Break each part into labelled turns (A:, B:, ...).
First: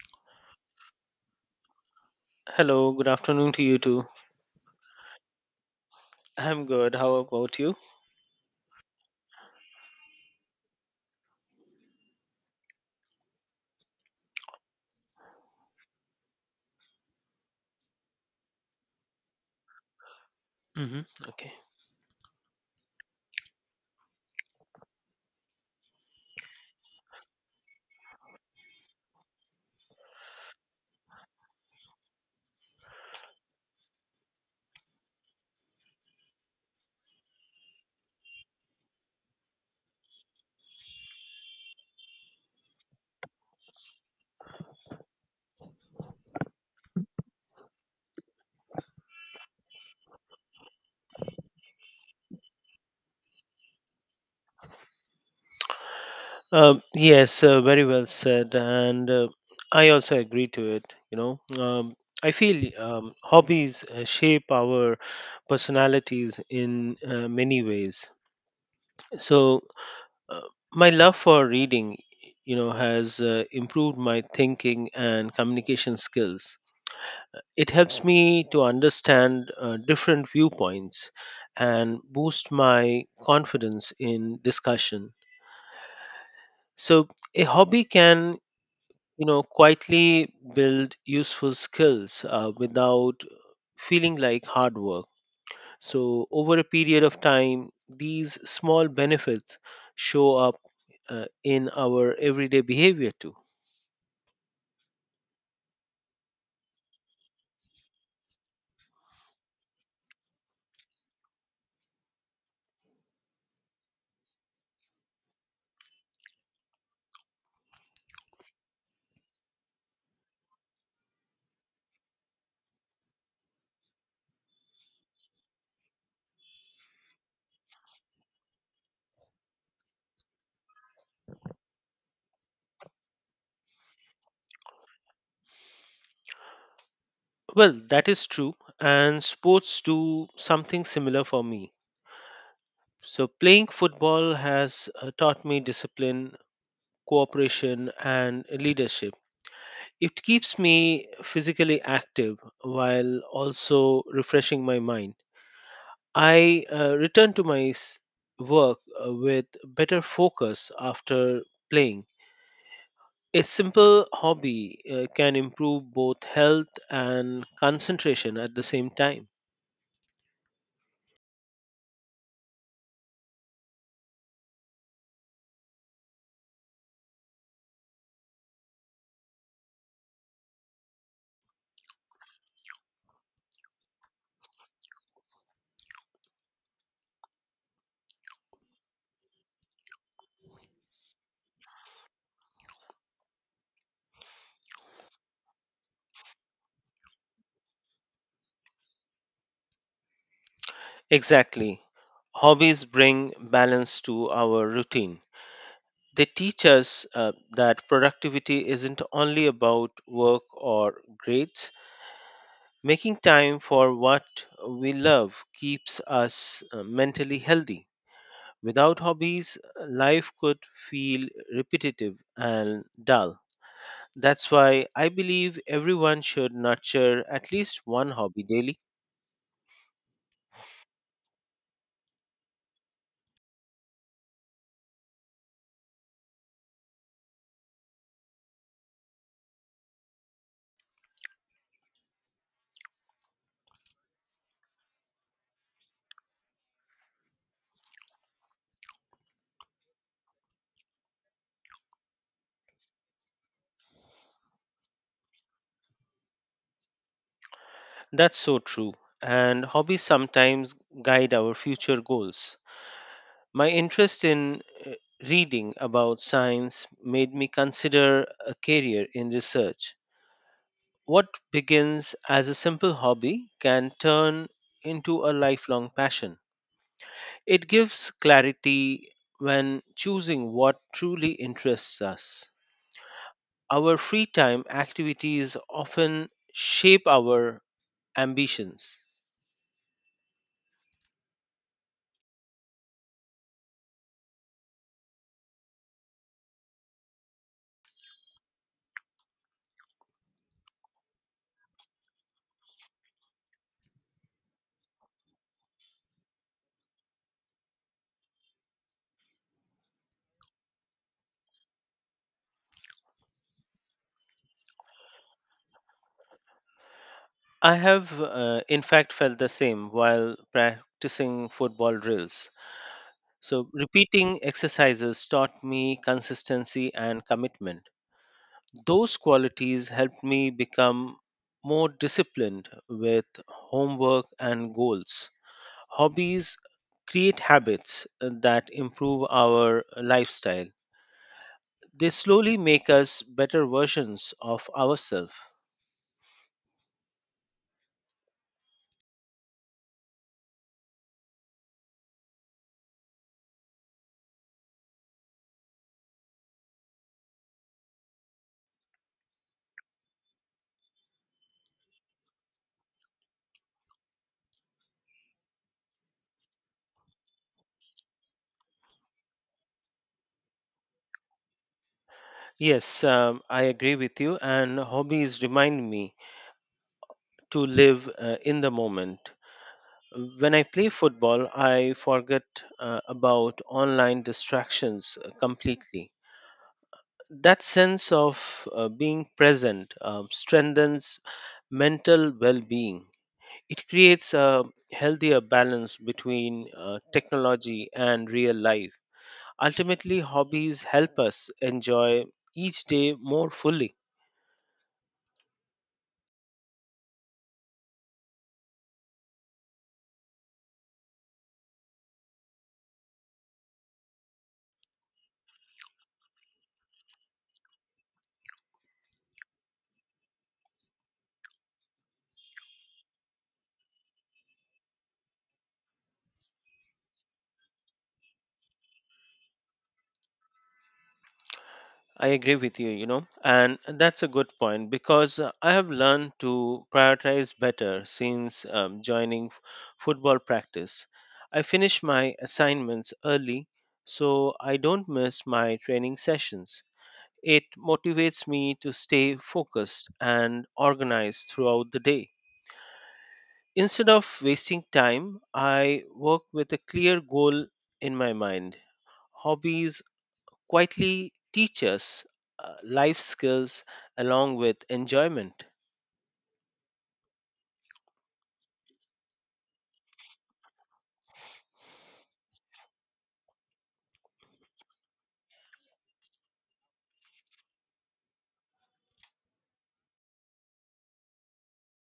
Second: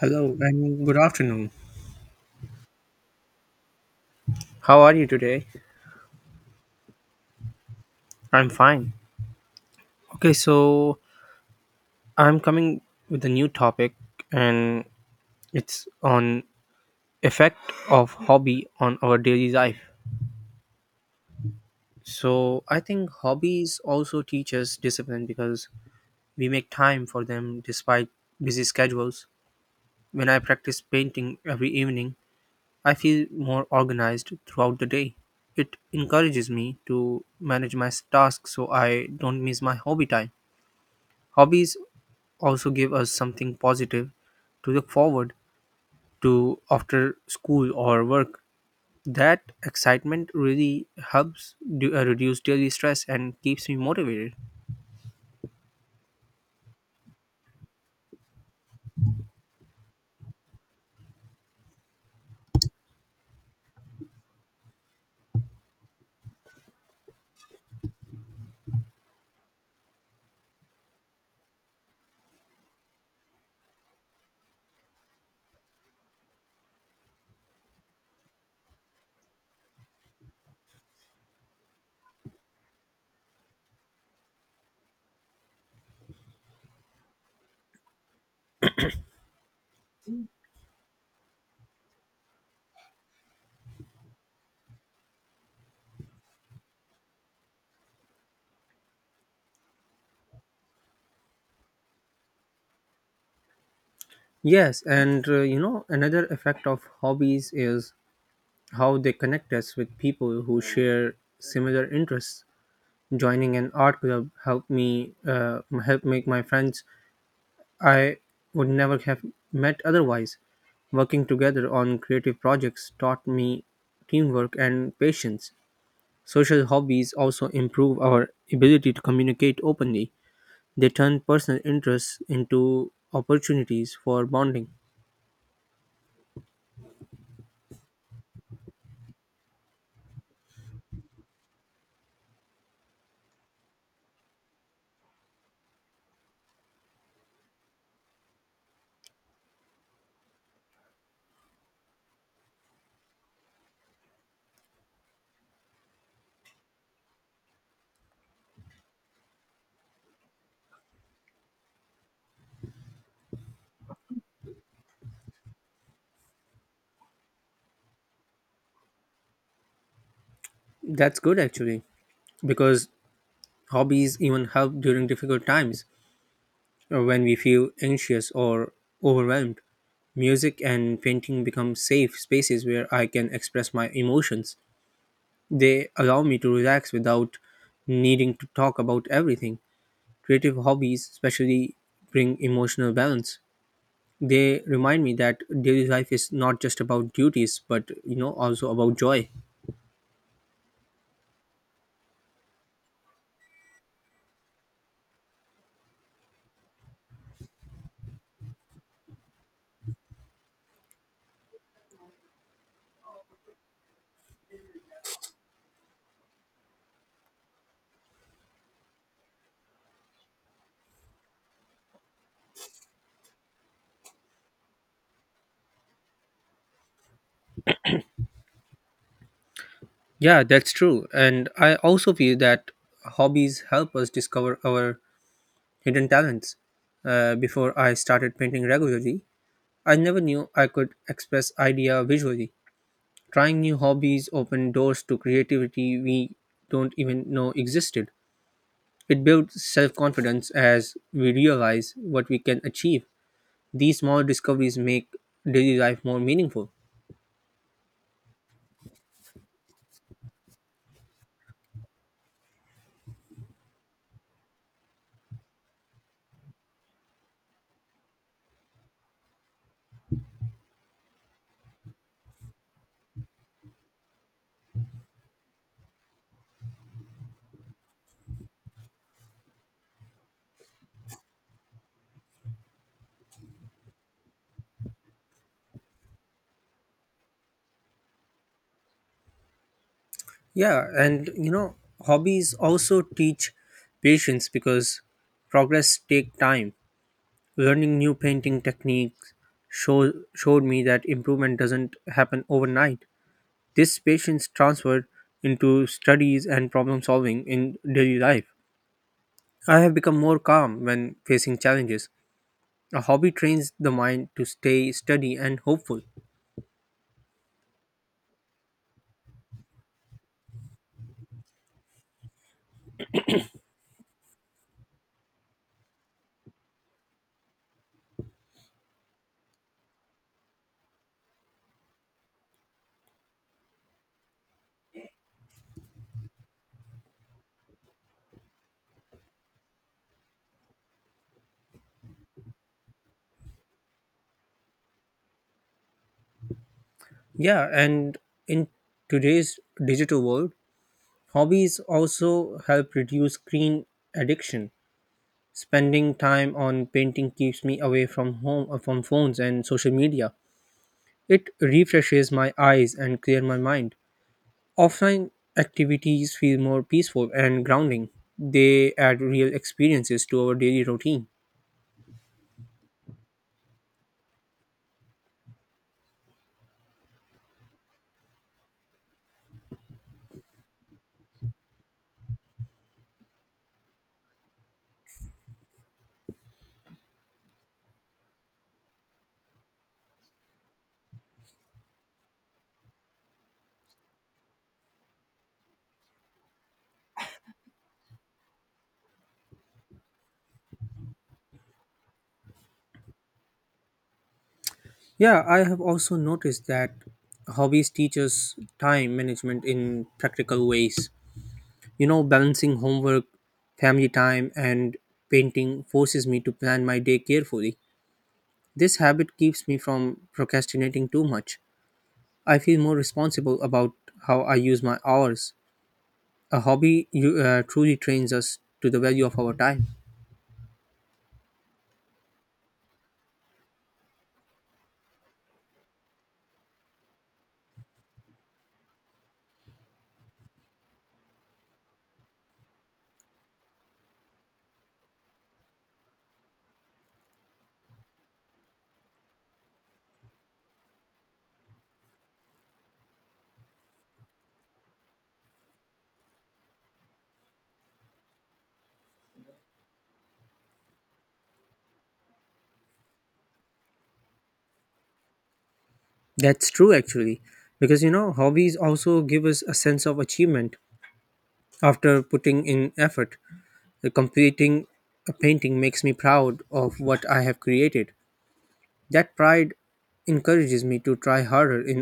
A: Hello and good afternoon.
B: Hello, good afternoon to you too.
A: How are you today?
B: I'm good. How about you?
A: I'm fine. Okay, so I'm coming with a new topic and it's on effect of hobby on our daily life.
B: hmm Okay.
A: So I think hobbies also teach us discipline because we make time for them despite busy schedules. When I practice painting every evening, I feel more organized throughout the day. It encourages me to manage my tasks so I don't miss my hobby time. Hobbies also give us something positive to look forward to after school or work. That excitement really helps reduce daily stress and keeps me motivated.
B: Yes, very well said, and I also agree to it. I feel hobbies shape our personalities in many ways. So, uh, my love for reading, has improved my thinking and communication skills. It helps me to understand different viewpoints and boost my confidence in discussion. So a hobby can, quietly build useful skills without feeling like hard work. So over a period of time, these small benefits show up in our everyday behavior too.
A: Yes, and another effect of hobbies is how they connect us with people who share similar interests. Joining an art club helped me help make my friends I would never have met otherwise. Working together on creative projects taught me teamwork and patience. Social hobbies also improve our ability to communicate openly. They turn personal interests into opportunities for bonding.
B: Well, that is true, and sports do something similar for me. So, playing football has taught me discipline, cooperation, and leadership. It keeps me physically active while also refreshing my mind. I return to work with better focus after playing. A simple hobby can improve both health and concentration at the same time.
A: That's good actually, because hobbies even help during difficult times or when we feel anxious or overwhelmed. Music and painting become safe spaces where I can express my emotions. They allow me to relax without needing to talk about everything. Creative hobbies, especially, bring emotional balance. They remind me that daily life is not just about duties, but also about joy.
B: Exactly. Hobbies bring balance to our routine. They teach us that productivity isn't only about work or grades. Making time for what we love keeps us mentally healthy. Without hobbies, life could feel repetitive and dull. That's why I believe everyone should nurture at least one hobby daily.
A: Yeah, that's true. And I also feel that hobbies help us discover our hidden talents. Before I started painting regularly, I never knew I could express idea visually. Trying new hobbies open doors to creativity we don't even know existed. It builds self confidence as we realize what we can achieve. These small discoveries make daily life more meaningful.
B: That's so true. And hobbies sometimes guide our future goals. My interest in reading about science made me consider a career in research. What begins as a simple hobby can turn into a lifelong passion. It gives clarity when choosing what truly interests us. Our free time activities often shape our ambitions.
A: Yeah, and hobbies also teach patience because progress take time. Learning new painting techniques showed me that improvement doesn't happen overnight. This patience transferred into studies and problem solving in daily life. I have become more calm when facing challenges. A hobby trains the mind to stay steady and hopeful.
B: I have, in fact, felt the same while practicing football drills. So, repeating exercises taught me consistency and commitment. Those qualities helped me become more disciplined with homework and goals. Hobbies create habits that improve our lifestyle; they slowly make us better versions of ourselves.
A: Yeah, and in today's digital world, hobbies also help reduce screen addiction. Spending time on painting keeps me away from phones and social media. It refreshes my eyes and clear my mind. Offline activities feel more peaceful and grounding. They add real experiences to our daily routine.
B: Yes, I agree with you, and hobbies remind me to live in the moment. When I play football, I forget about online distractions completely. That sense of being present strengthens mental well being. It creates a healthier balance between technology and real life. Ultimately, hobbies help us enjoy each day more fully.
A: Yeah, I have also noticed that hobbies teach us time management in practical ways. Balancing homework, family time, and painting forces me to plan my day carefully. This habit keeps me from procrastinating too much. I feel more responsible about how I use my hours. A hobby truly trains us to the value of our time.
B: I agree with you, you know, and that's a good point because I have learned to prioritize better since joining football practice. I finish my assignments early so I don't miss my training sessions. It motivates me to stay focused and organized throughout the day. Instead of wasting time, I work with a clear goal in my mind. Hobbies quietly teach us life skills along with enjoyment.
A: That's true, actually, because hobbies also give us a sense of achievement after putting in effort. The completing a painting makes me proud of what I have created. That pride encourages me to try harder in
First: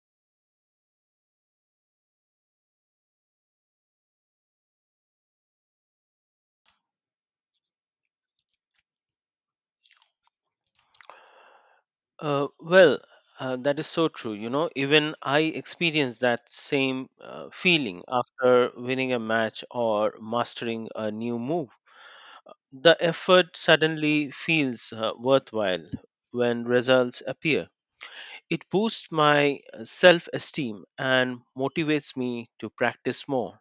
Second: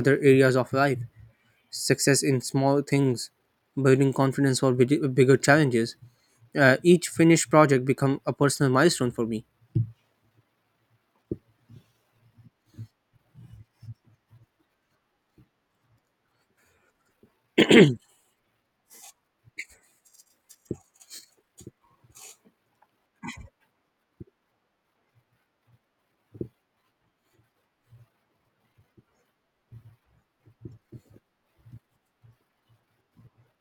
A: other areas of life. Success in small things, building confidence for bigger challenges. Each finished project become a personal milestone for me.
B: Well, that is so true. You know, even I experienced that same feeling after winning a match or mastering a new move. The effort suddenly feels worthwhile when results appear. It boosts my self esteem and motivates me to practice more.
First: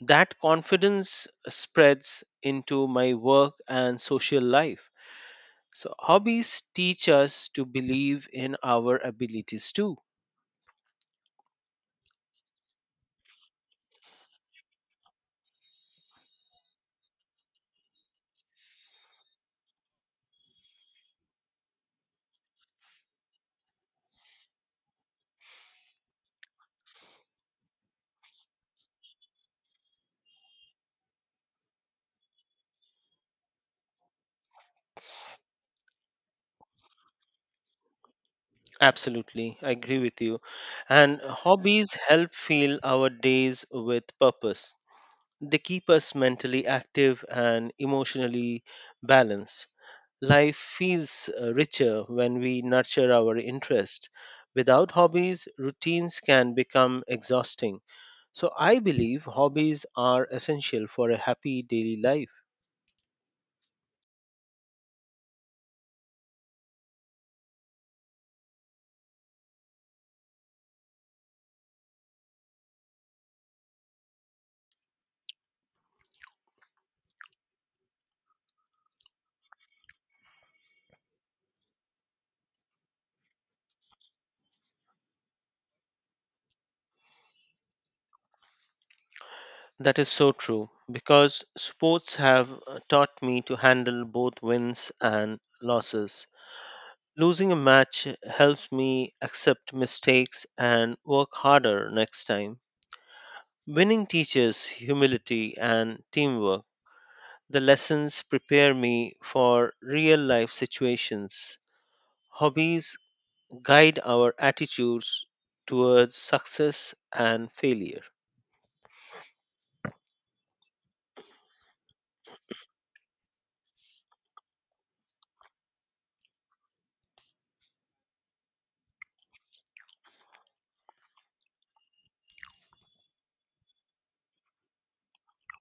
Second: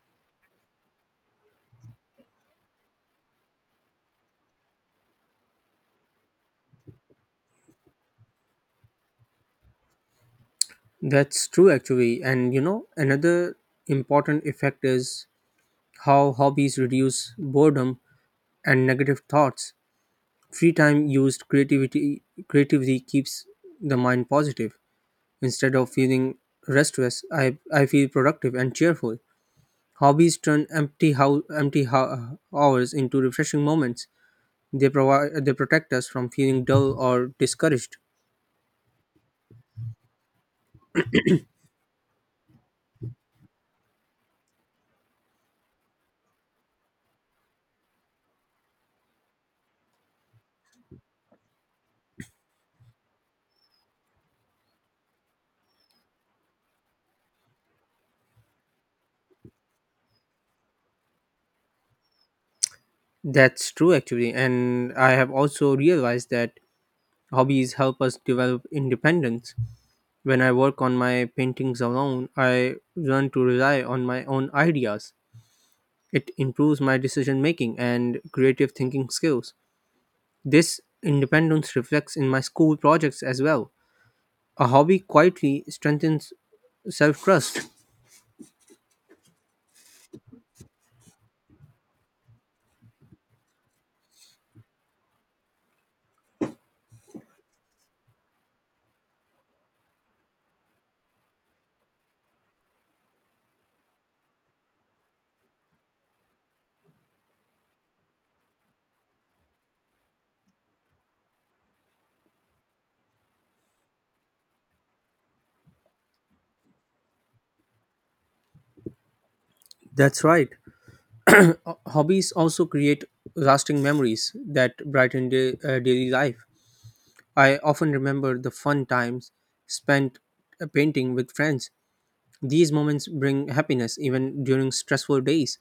B: That confidence spreads into my work and social life. So, hobbies teach us to believe in our abilities too.
A: That's true, actually. And another important effect is how hobbies reduce boredom and negative thoughts. Free time used creativity creatively keeps the mind positive. Instead of feeling restless, I feel productive and cheerful. Hobbies turn empty hours into refreshing moments. They protect us from feeling dull or discouraged.
B: Absolutely, I agree with you. And hobbies help fill our days with purpose. They keep us mentally active and emotionally balanced. Life feels richer when we nurture our interest. Without hobbies, routines can become exhausting. So I believe hobbies are essential for a happy daily life.
A: That's true actually, and I have also realized that hobbies help us develop independence. When I work on my paintings alone, I learn to rely on my own ideas. It improves my decision making and creative thinking skills. This independence reflects in my school projects as well. A hobby quietly strengthens self trust.
B: That is so true because sports have taught me to handle both wins and losses. Losing a match helps me accept mistakes and work harder next time. Winning teaches humility and teamwork. The lessons prepare me for real life situations. Hobbies guide our attitudes towards success and failure.
A: That's right. Hobbies also create lasting memories that brighten daily life. I often remember the fun times spent painting with friends. These moments bring happiness even during stressful days.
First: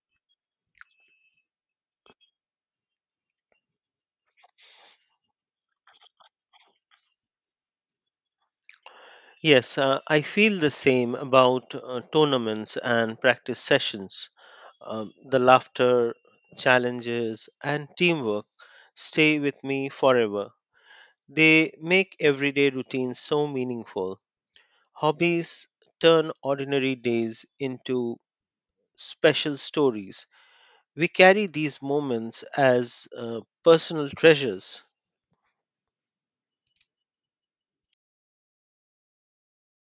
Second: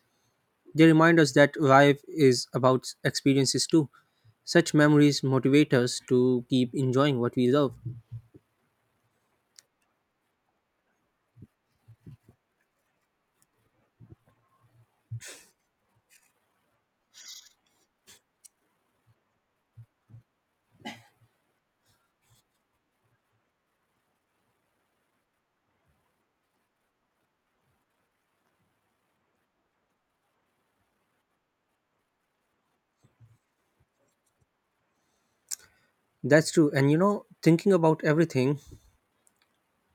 A: They remind us that life is about experiences too. Such memories motivate us to keep enjoying what we love.
B: Yes, I feel the same about tournaments and practice sessions. The laughter, challenges, and teamwork stay with me forever. They make everyday routines so meaningful. Hobbies turn ordinary days into special stories. We carry these moments as personal treasures.
A: That's true. And thinking about everything,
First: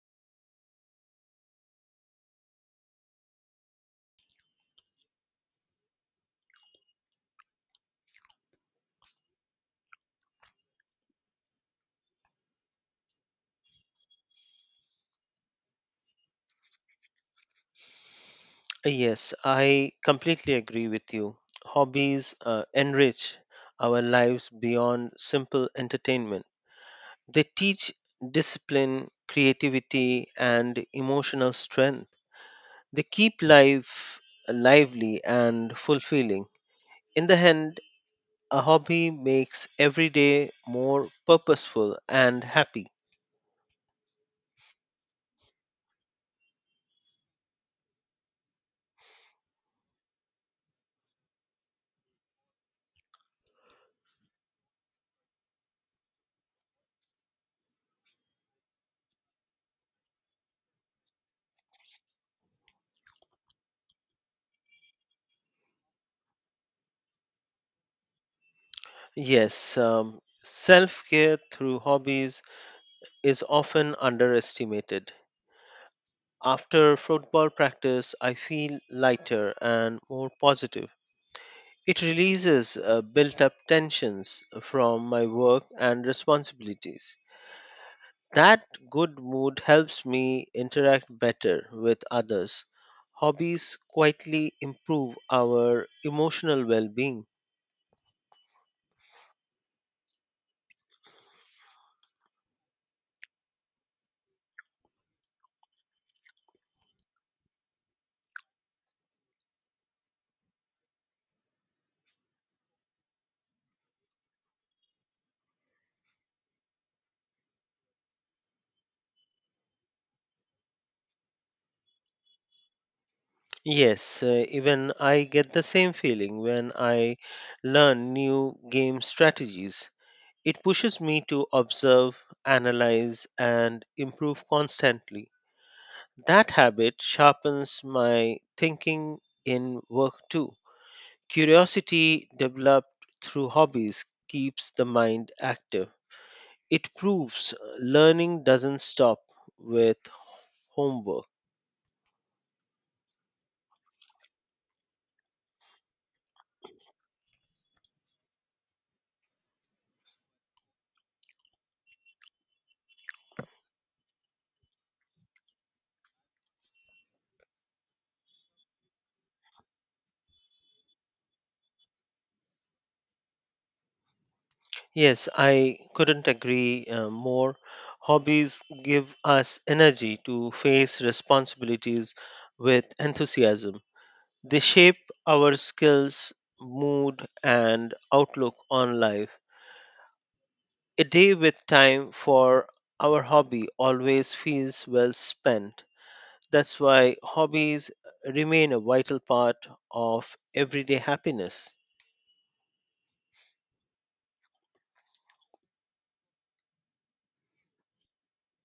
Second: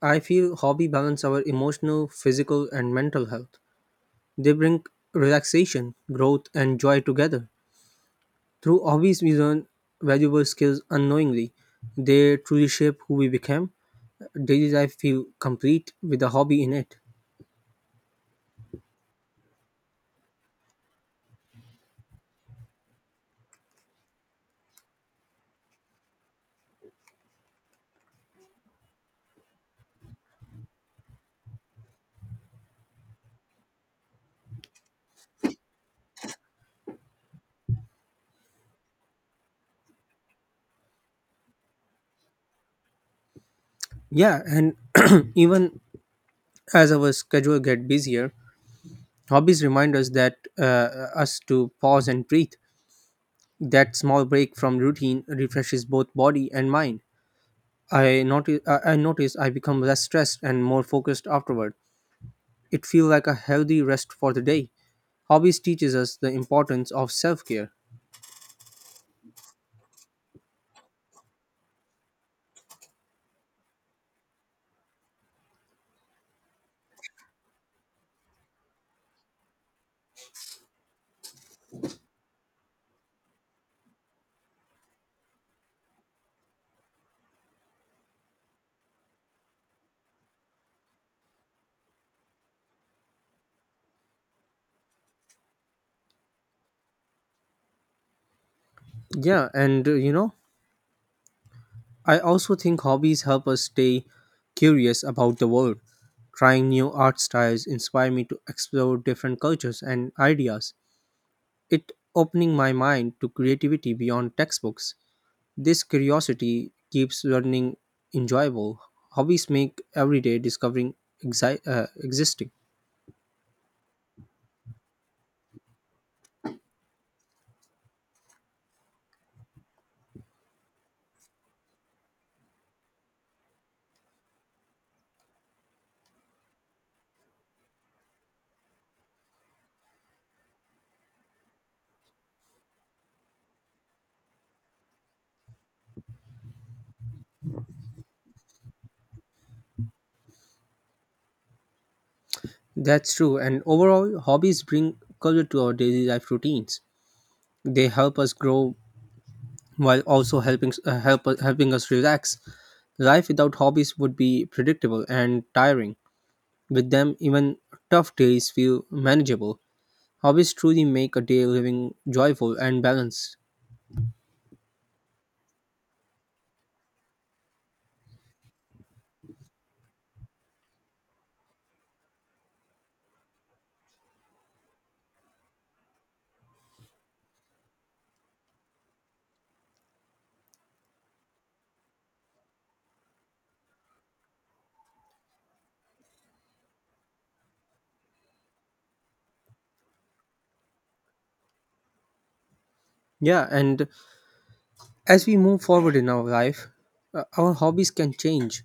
A: I feel hobby balance our emotional, physical, and mental health. They bring relaxation, growth, and joy together. Through hobbies, we learn valuable skills unknowingly. They truly shape who we become. Daily life feel complete with a hobby in it.
B: Yes, I completely agree with you. Hobbies enrich our lives beyond simple entertainment. They teach discipline, creativity, and emotional strength. They keep life lively and fulfilling. In the end, a hobby makes every day more purposeful and happy.
A: Yeah, and even as our schedule get busier, hobbies remind us to pause and breathe. That small break from routine refreshes both body and mind. I notice I become less stressed and more focused afterward. It feels like a healthy rest for the day. Hobbies teaches us the importance of self-care.
B: Yes, self care through hobbies is often underestimated. After football practice, I feel lighter and more positive. It releases built up tensions from my work and responsibilities. That good mood helps me interact better with others. Hobbies quietly improve our emotional well being.
A: Yeah, and I also think hobbies help us stay curious about the world. Trying new art styles inspire me to explore different cultures and ideas. It opening my mind to creativity beyond textbooks. This curiosity keeps learning enjoyable. Hobbies make everyday discovering existing.
B: Yes, even I get the same feeling when I learn new game strategies. It pushes me to observe, analyze, and improve constantly. That habit sharpens my thinking in work too. Curiosity developed through hobbies keeps the mind active. It proves learning doesn't stop with homework.
A: That's true, and overall, hobbies bring color to our daily life routines. They help us grow while also helping us relax. Life without hobbies would be predictable and tiring. With them, even tough days feel manageable. Hobbies truly make a day living joyful and balanced.
B: Yes, I couldn't agree more. Hobbies give us energy to face responsibilities with enthusiasm. They shape our skills, mood, and outlook on life. A day with time for our hobby always feels well spent. That's why hobbies remain a vital part of everyday happiness.
A: Yeah, and as we move forward in our life, our hobbies can change,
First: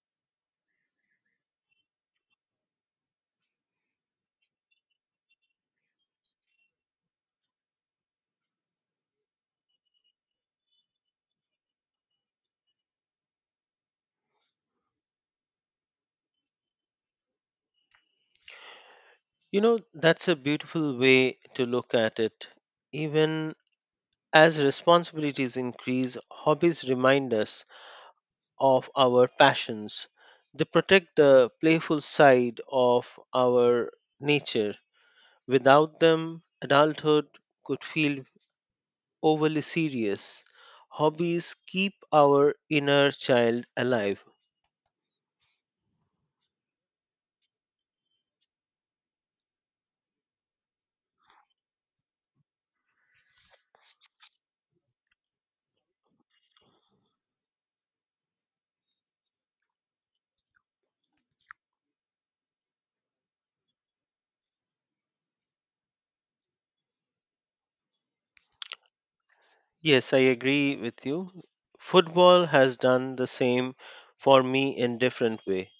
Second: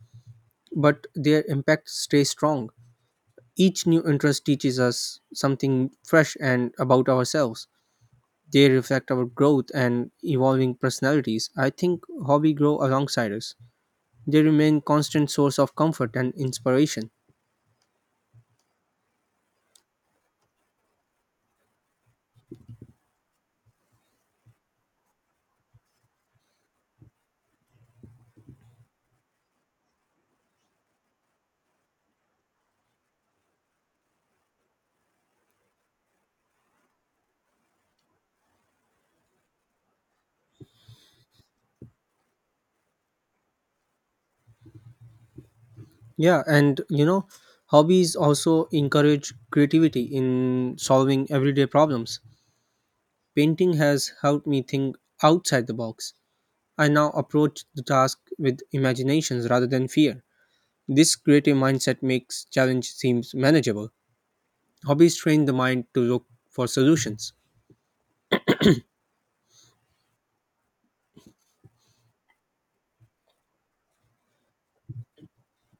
A: but their impact stays strong. Each new interest teaches us something fresh and about ourselves. They reflect our growth and evolving personalities. I think hobby grow alongside us. They remain constant source of comfort and inspiration.
B: You know, that's a beautiful way to look at it. Even as responsibilities increase, hobbies remind us of our passions. They protect the playful side of our nature. Without them, adulthood could feel overly serious. Hobbies keep our inner child alive.
A: Yeah, and hobbies also encourage creativity in solving everyday problems. Painting has helped me think outside the box. I now approach the task with imaginations rather than fear. This creative mindset makes challenge seems manageable. Hobbies train the mind to look for solutions.
B: Yes, I agree with you. Football has done the same for me in different way.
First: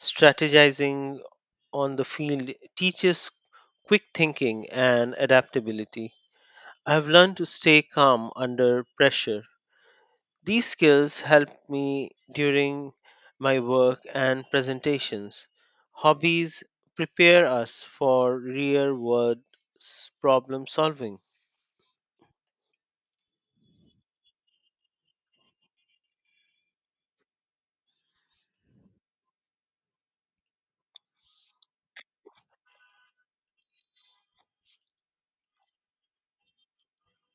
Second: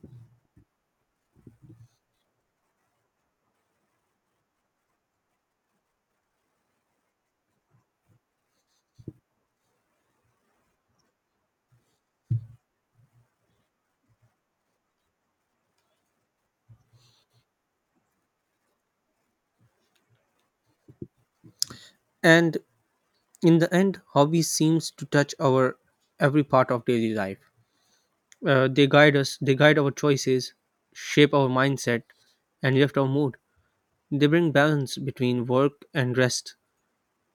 B: Strategizing on the field teaches quick thinking and adaptability. I've learned to stay calm under pressure. These skills help me during my work and presentations. Hobbies prepare us for real world problem solving.
A: And in the end, hobbies seems to touch our every part of daily life. They guide us, they guide our choices, shape our mindset, and lift our mood. They bring balance between work and rest.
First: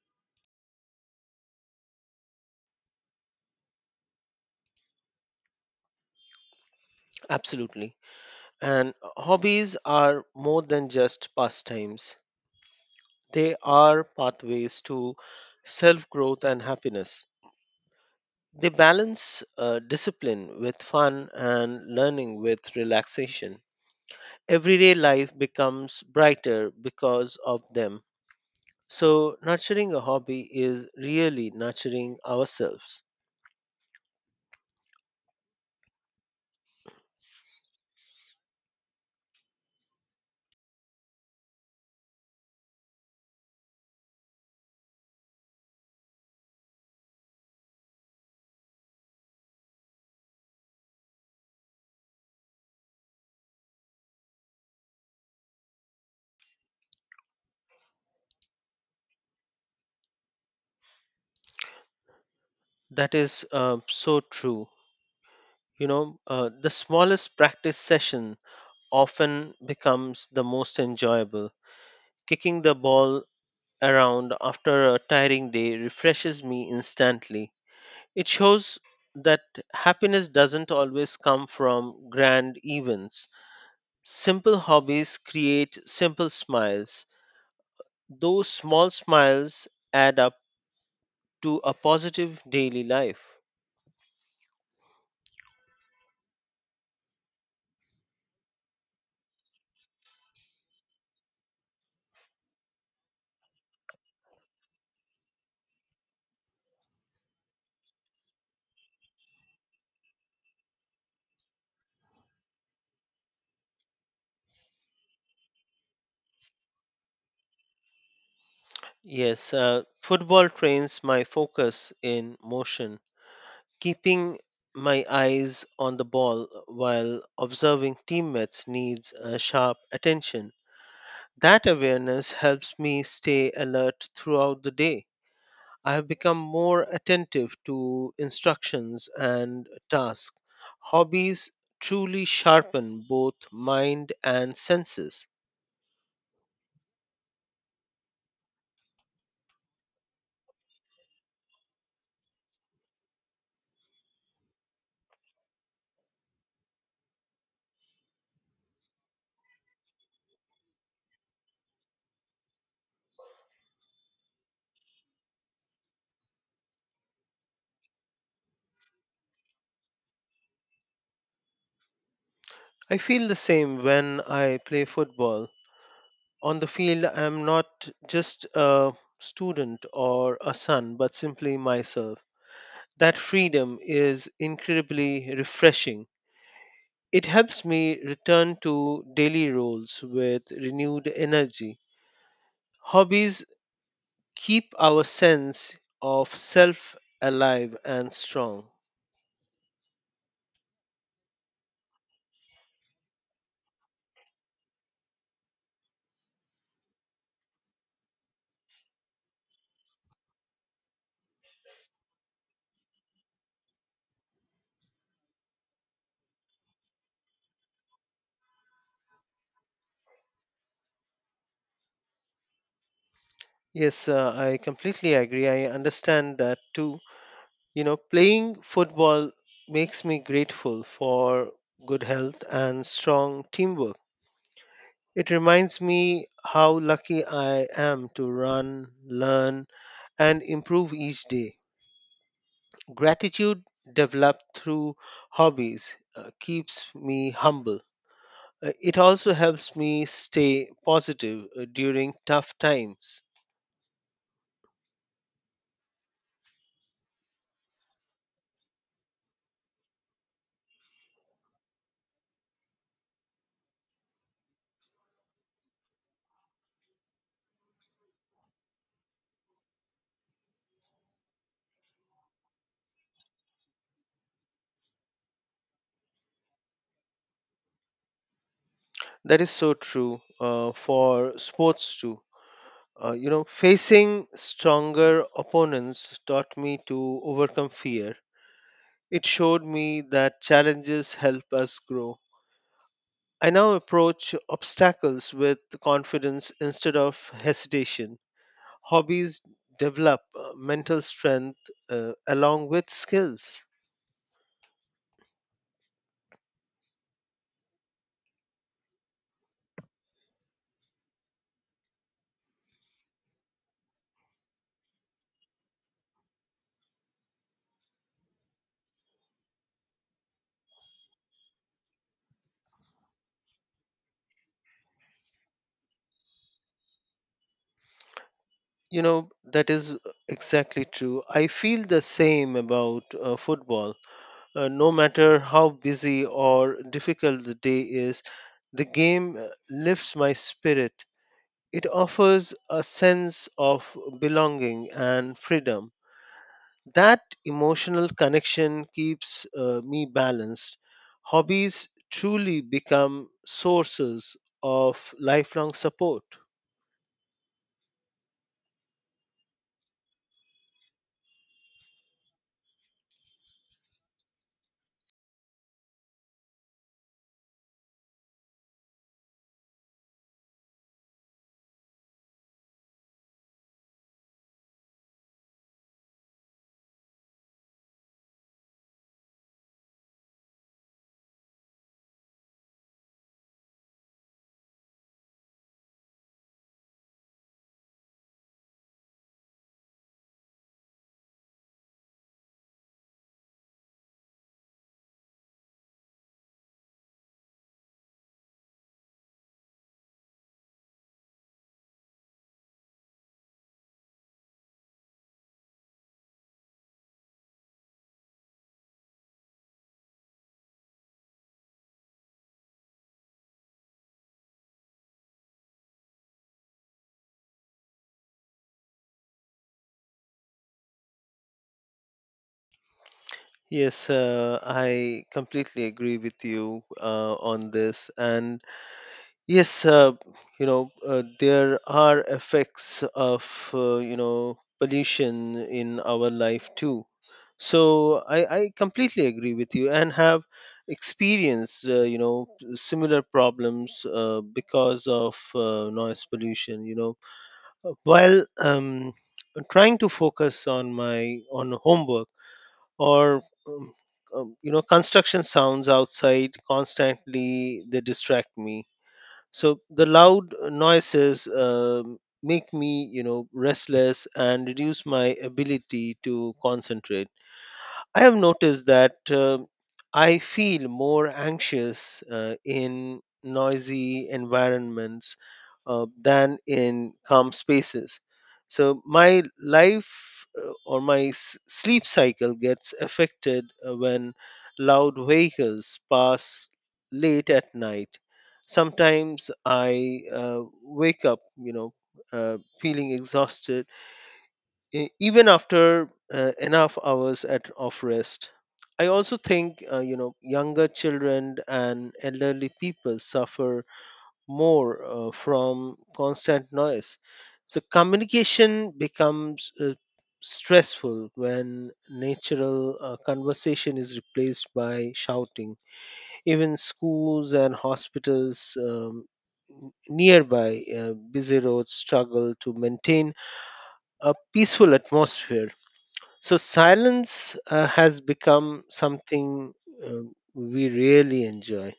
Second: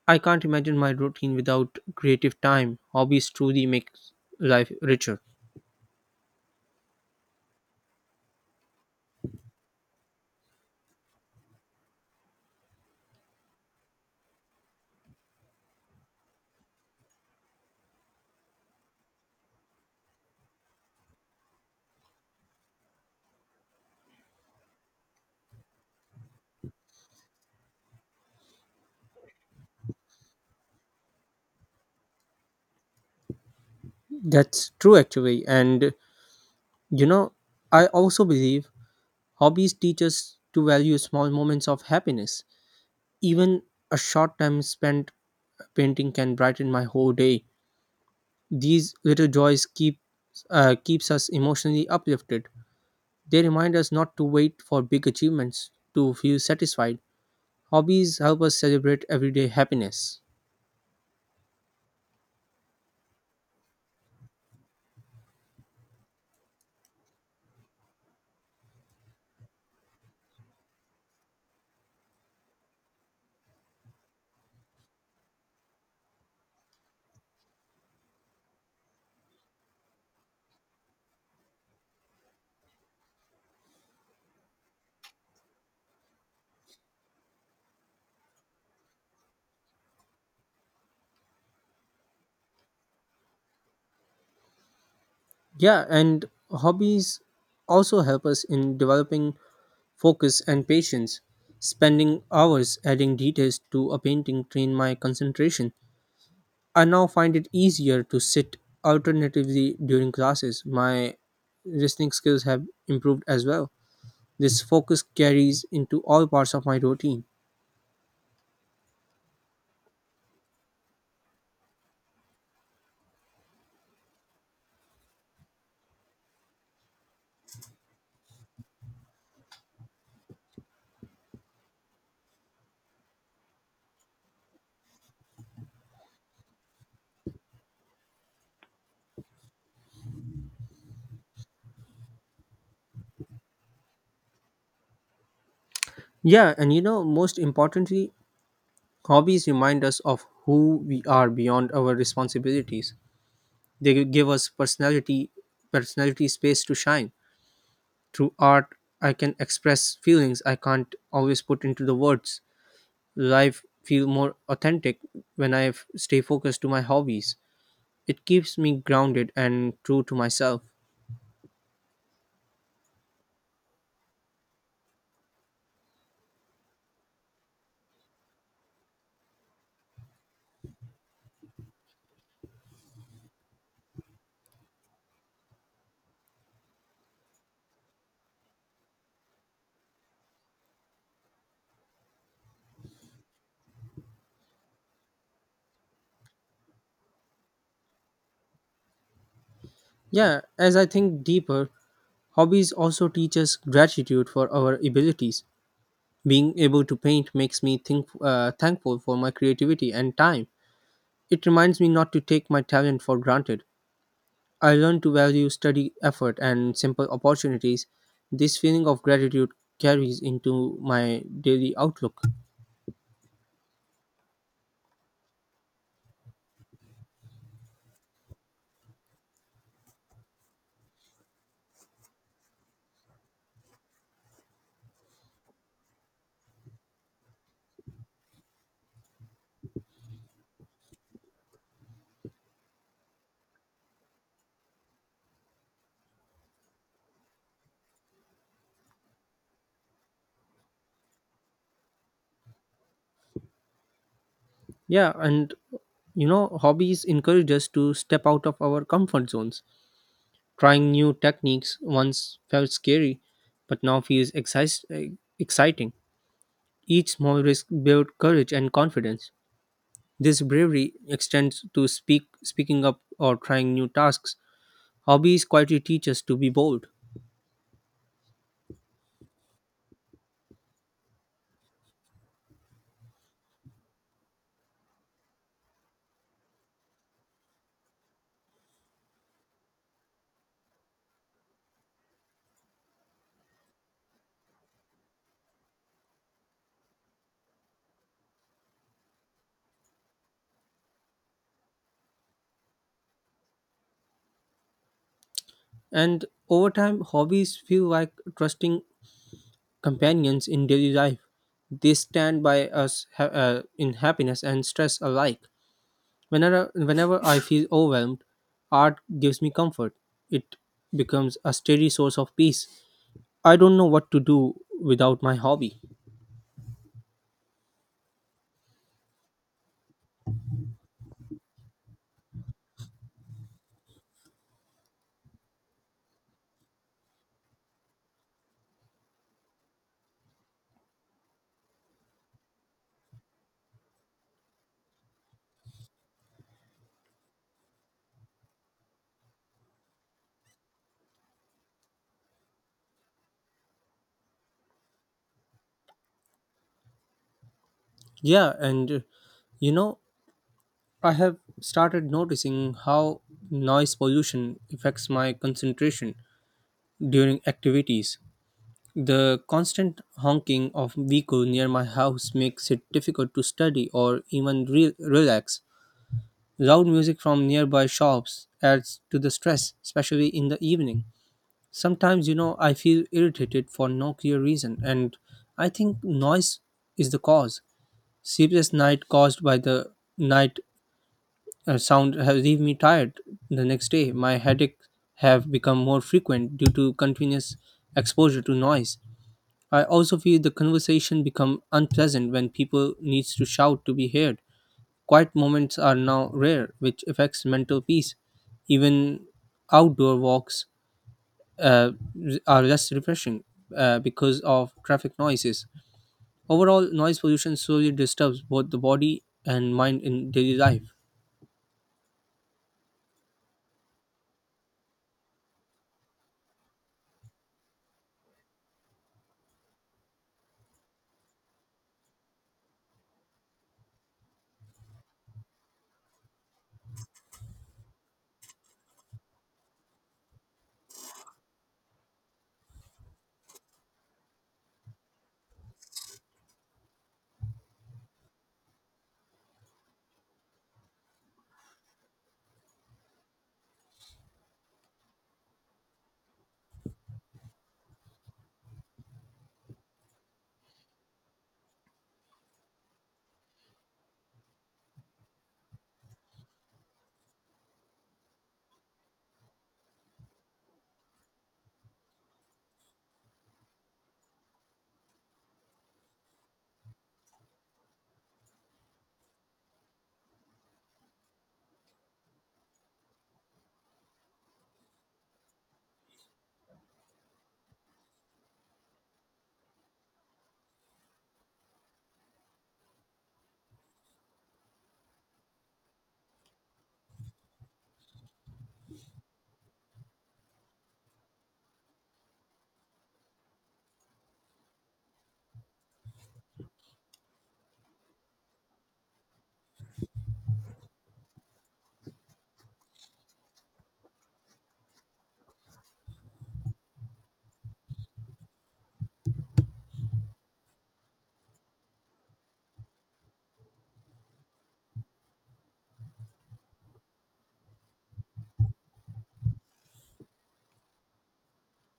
A: I can't imagine my routine without creative time. Hobbies truly make life richer.
B: Absolutely. And hobbies are more than just pastimes; they are pathways to self growth and happiness. They balance discipline with fun and learning with relaxation. Everyday life becomes brighter because of them. So, nurturing a hobby is really nurturing ourselves.
A: That's true, actually. And you know, I also believe hobbies teach us to value small moments of happiness. Even a short time spent painting can brighten my whole day. These little joys keeps us emotionally uplifted. They remind us not to wait for big achievements to feel satisfied. Hobbies help us celebrate everyday happiness.
B: That is so true. You know, the smallest practice session often becomes the most enjoyable. Kicking the ball around after a tiring day refreshes me instantly. It shows that happiness doesn't always come from grand events. Simple hobbies create simple smiles. Those small smiles add up to a positive daily life.
A: Yeah, and hobbies also help us in developing focus and patience. Spending hours adding details to a painting trained my concentration. I now find it easier to sit alternatively during classes. My listening skills have improved as well. This focus carries into all parts of my routine.
B: Yes, football trains my focus in motion, keeping my eyes on the ball while observing teammates needs sharp attention. That awareness helps me stay alert throughout the day. I have become more attentive to instructions and tasks. Hobbies truly sharpen both mind and senses.
A: Yeah, and most importantly, hobbies remind us of who we are beyond our responsibilities. They give us personality space to shine. Through art, I can express feelings I can't always put into the words. Life feel more authentic when I stay focused to my hobbies. It keeps me grounded and true to myself.
B: I feel the same when I play football. On the field, I'm not just a student or a son, but simply myself. That freedom is incredibly refreshing. It helps me return to daily roles with renewed energy. Hobbies keep our sense of self alive and strong.
A: Yeah, as I think deeper, hobbies also teach us gratitude for our abilities. Being able to paint makes me thankful for my creativity and time. It reminds me not to take my talent for granted. I learned to value study effort and simple opportunities. This feeling of gratitude carries into my daily outlook.
B: Yes, I completely agree. I understand that too. You know, playing football makes me grateful for good health and strong teamwork. It reminds me how lucky I am to run, learn, and improve each day. Gratitude developed through hobbies keeps me humble. It also helps me stay positive during tough times.
A: Yeah, and hobbies encourage us to step out of our comfort zones. Trying new techniques once felt scary, but now feels exciting. Each small risk builds courage and confidence. This bravery extends to speaking up, or trying new tasks. Hobbies quietly teach us to be bold.
B: That is so true for sports too. You know, facing stronger opponents taught me to overcome fear. It showed me that challenges help us grow. I now approach obstacles with confidence instead of hesitation. Hobbies develop mental strength along with skills.
A: And over time, hobbies feel like trusting companions in daily life. They stand by us in happiness and stress alike. Whenever I feel overwhelmed, art gives me comfort. It becomes a steady source of peace. I don't know what to do without my hobby.
B: You know, that is exactly true. I feel the same about football. No matter how busy or difficult the day is, the game lifts my spirit. It offers a sense of belonging and freedom. That emotional connection keeps me balanced. Hobbies truly become sources of lifelong support.
A: Yeah, and you know, I have started noticing how noise pollution affects my concentration during activities. The constant honking of vehicle near my house makes it difficult to study or even relax. Loud music from nearby shops adds to the stress, especially in the evening. Sometimes, I feel irritated for no clear reason, and I think noise is the cause. Sleepless night caused by the night sound have leave me tired the next day. My headaches have become more frequent due to continuous exposure to noise. I also feel the conversation become unpleasant when people needs to shout to be heard. Quiet moments are now rare, which affects mental peace. Even outdoor walks uh, are less refreshing because of traffic noises. Overall, noise pollution slowly disturbs both the body and mind in daily life.
B: Yes, I completely agree with you on this. And yes, there are effects of, you know, pollution in our life too. So I completely agree with you and have experienced, you know, similar problems because of noise pollution, you know. While um trying to focus on my on homework or um, you know, construction sounds outside constantly, they distract me. So the loud noises make me, you know, restless and reduce my ability to concentrate. I have noticed that I feel more anxious in noisy environments than in calm spaces. So my life, or my sleep cycle gets affected when loud vehicles pass late at night. Sometimes I wake up, you know, feeling exhausted even after enough hours of rest. I also think, you know, younger children and elderly people suffer more from constant noise. So communication becomes stressful when natural conversation is replaced by shouting. Even schools and hospitals nearby busy roads struggle to maintain a peaceful atmosphere. So silence has become something we really enjoy.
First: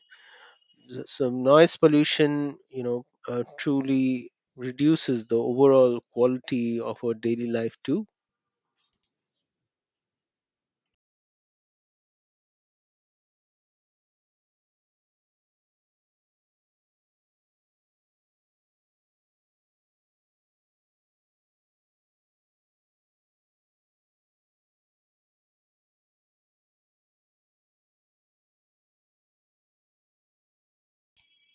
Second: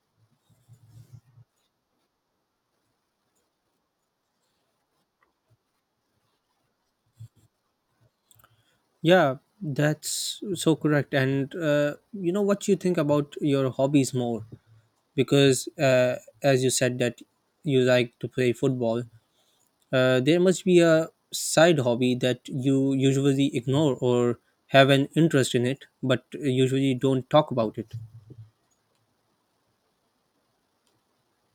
B: So noise pollution, you know, truly reduces the overall quality of our daily life too.
A: Yeah, that's so correct. And you know what you think about your hobbies more because, as you said, that you like to play football. There must be a side hobby that you usually ignore or have an interest in it, but usually don't talk about it.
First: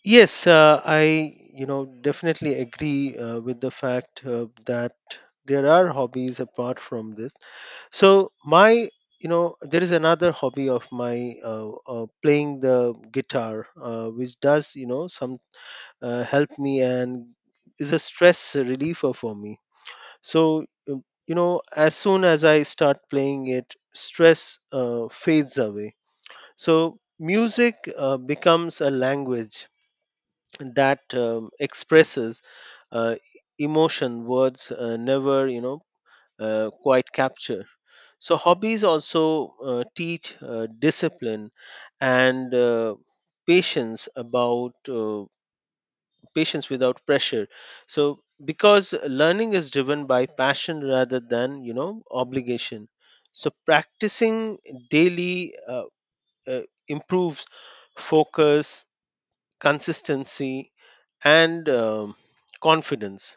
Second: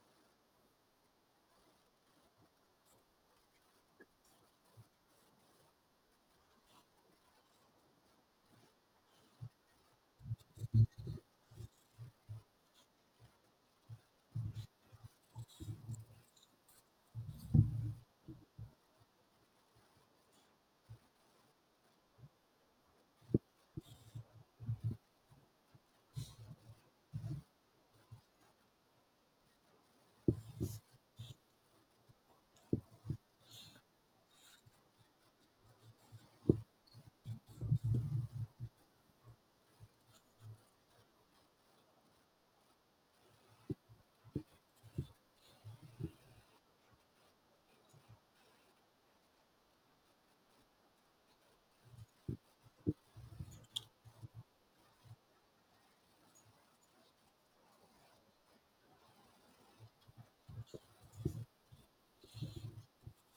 B: Yes, I, you know, definitely agree with the fact that there are hobbies apart from this. So my, you know, there is another hobby of my, uh, playing the guitar, which does, you know, some help me and is a stress reliever for me. So you know, as soon as I start playing it, stress fades away. So music becomes a language that expresses uh, emotion words never, you know, quite capture. So hobbies also teach discipline and patience, about patience without pressure. So because learning is driven by passion rather than, you know, obligation. So practicing daily, uh, improves focus, consistency, and confidence.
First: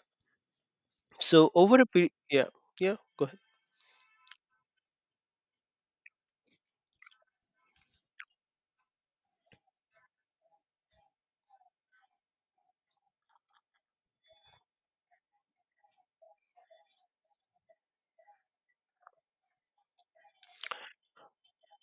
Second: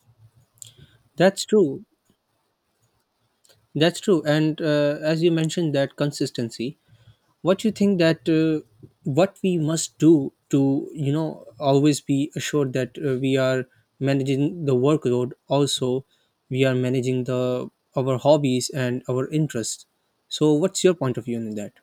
A: That's
B: So over
A: true.
B: a period, yeah. Yeah, go ahead.
A: That's true. And as you mentioned, that consistency. What you think that what we must do to always be assured that we are managing the workload, also we are managing the our hobbies and our interests. So, what's your point of view on that?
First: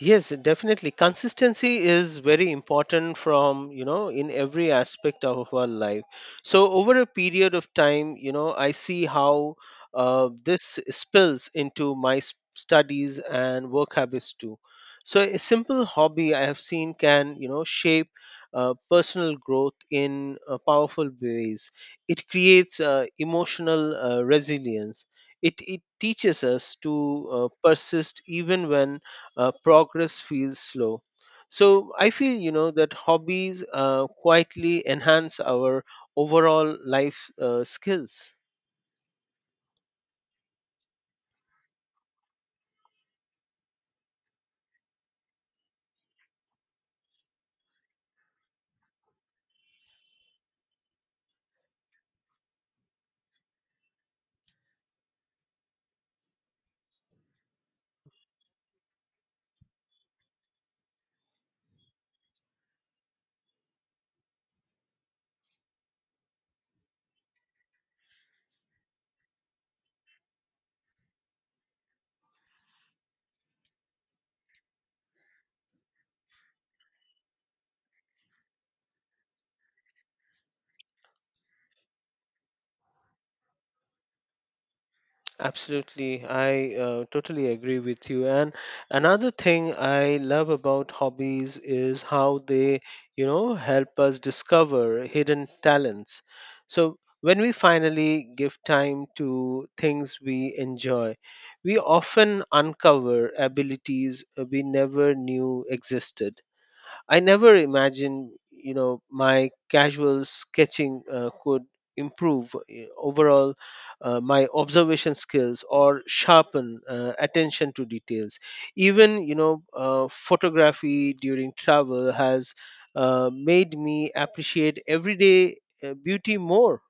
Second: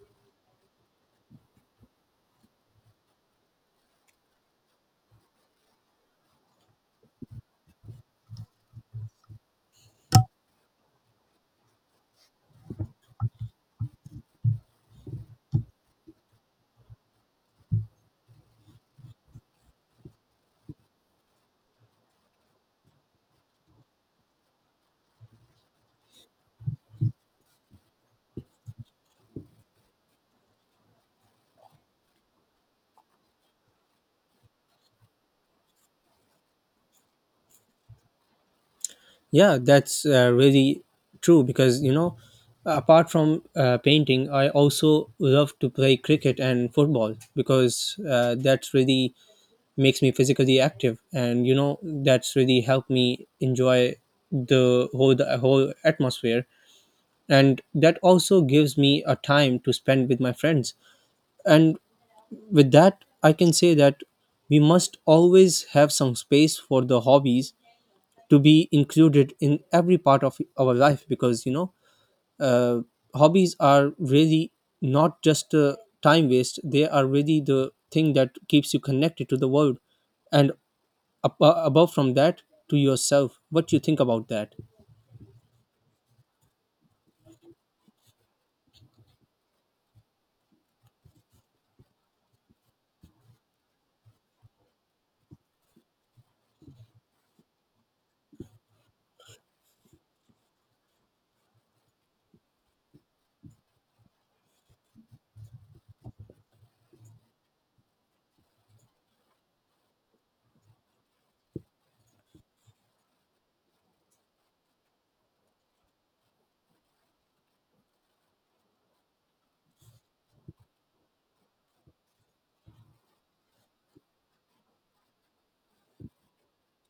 B: Yes, definitely. Consistency is very important from, you know, in every aspect of our life. So over a period of time, you know, I see how this spills into my studies and work habits too. So a simple hobby I have seen can, you know, shape personal growth in powerful ways. It creates emotional resilience. It teaches us to persist even when progress feels slow. So I feel, you know, that hobbies quietly enhance our overall life skills.
A: Yeah, that's really true because apart from painting, I also love to play cricket and football because that really makes me physically active, and that's really helped me enjoy the whole atmosphere, and that also gives me a time to spend with my friends, and with that, I can say that we must always have some space for the hobbies to be included in every part of our life because uh, hobbies are really not just a time waste. They are really the thing that keeps you connected to the world, and above from that, to yourself. What do you think about that?
B: Absolutely, I totally agree with you. And another thing I love about hobbies is how they, you know, help us discover hidden talents. So when we finally give time to things we enjoy, we often uncover abilities we never knew existed. I never imagined, you know, my casual sketching could improve overall my observation skills or sharpen attention to details. Even, you know, photography during travel has made me appreciate everyday beauty more.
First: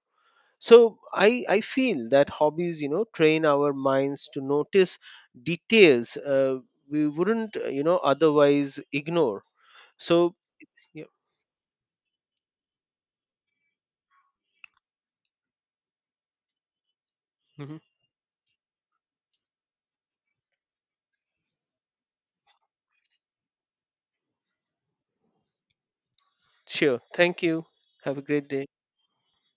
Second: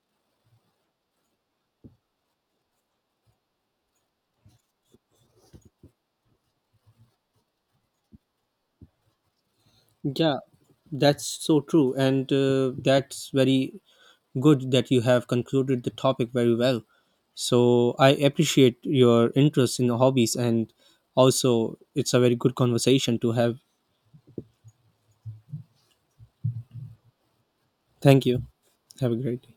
B: So I feel that hobbies, you know, train our minds to notice details we wouldn't, you know, otherwise ignore. So
A: Yeah,
B: yeah.
A: that's so true. And that's very good that you have concluded the topic very well.
B: hmm
A: So I appreciate your interest in hobbies, and also it's a very good conversation to have.
B: Sure. Thank you. Have a
A: Thank you.
B: great day.
A: Have a great day.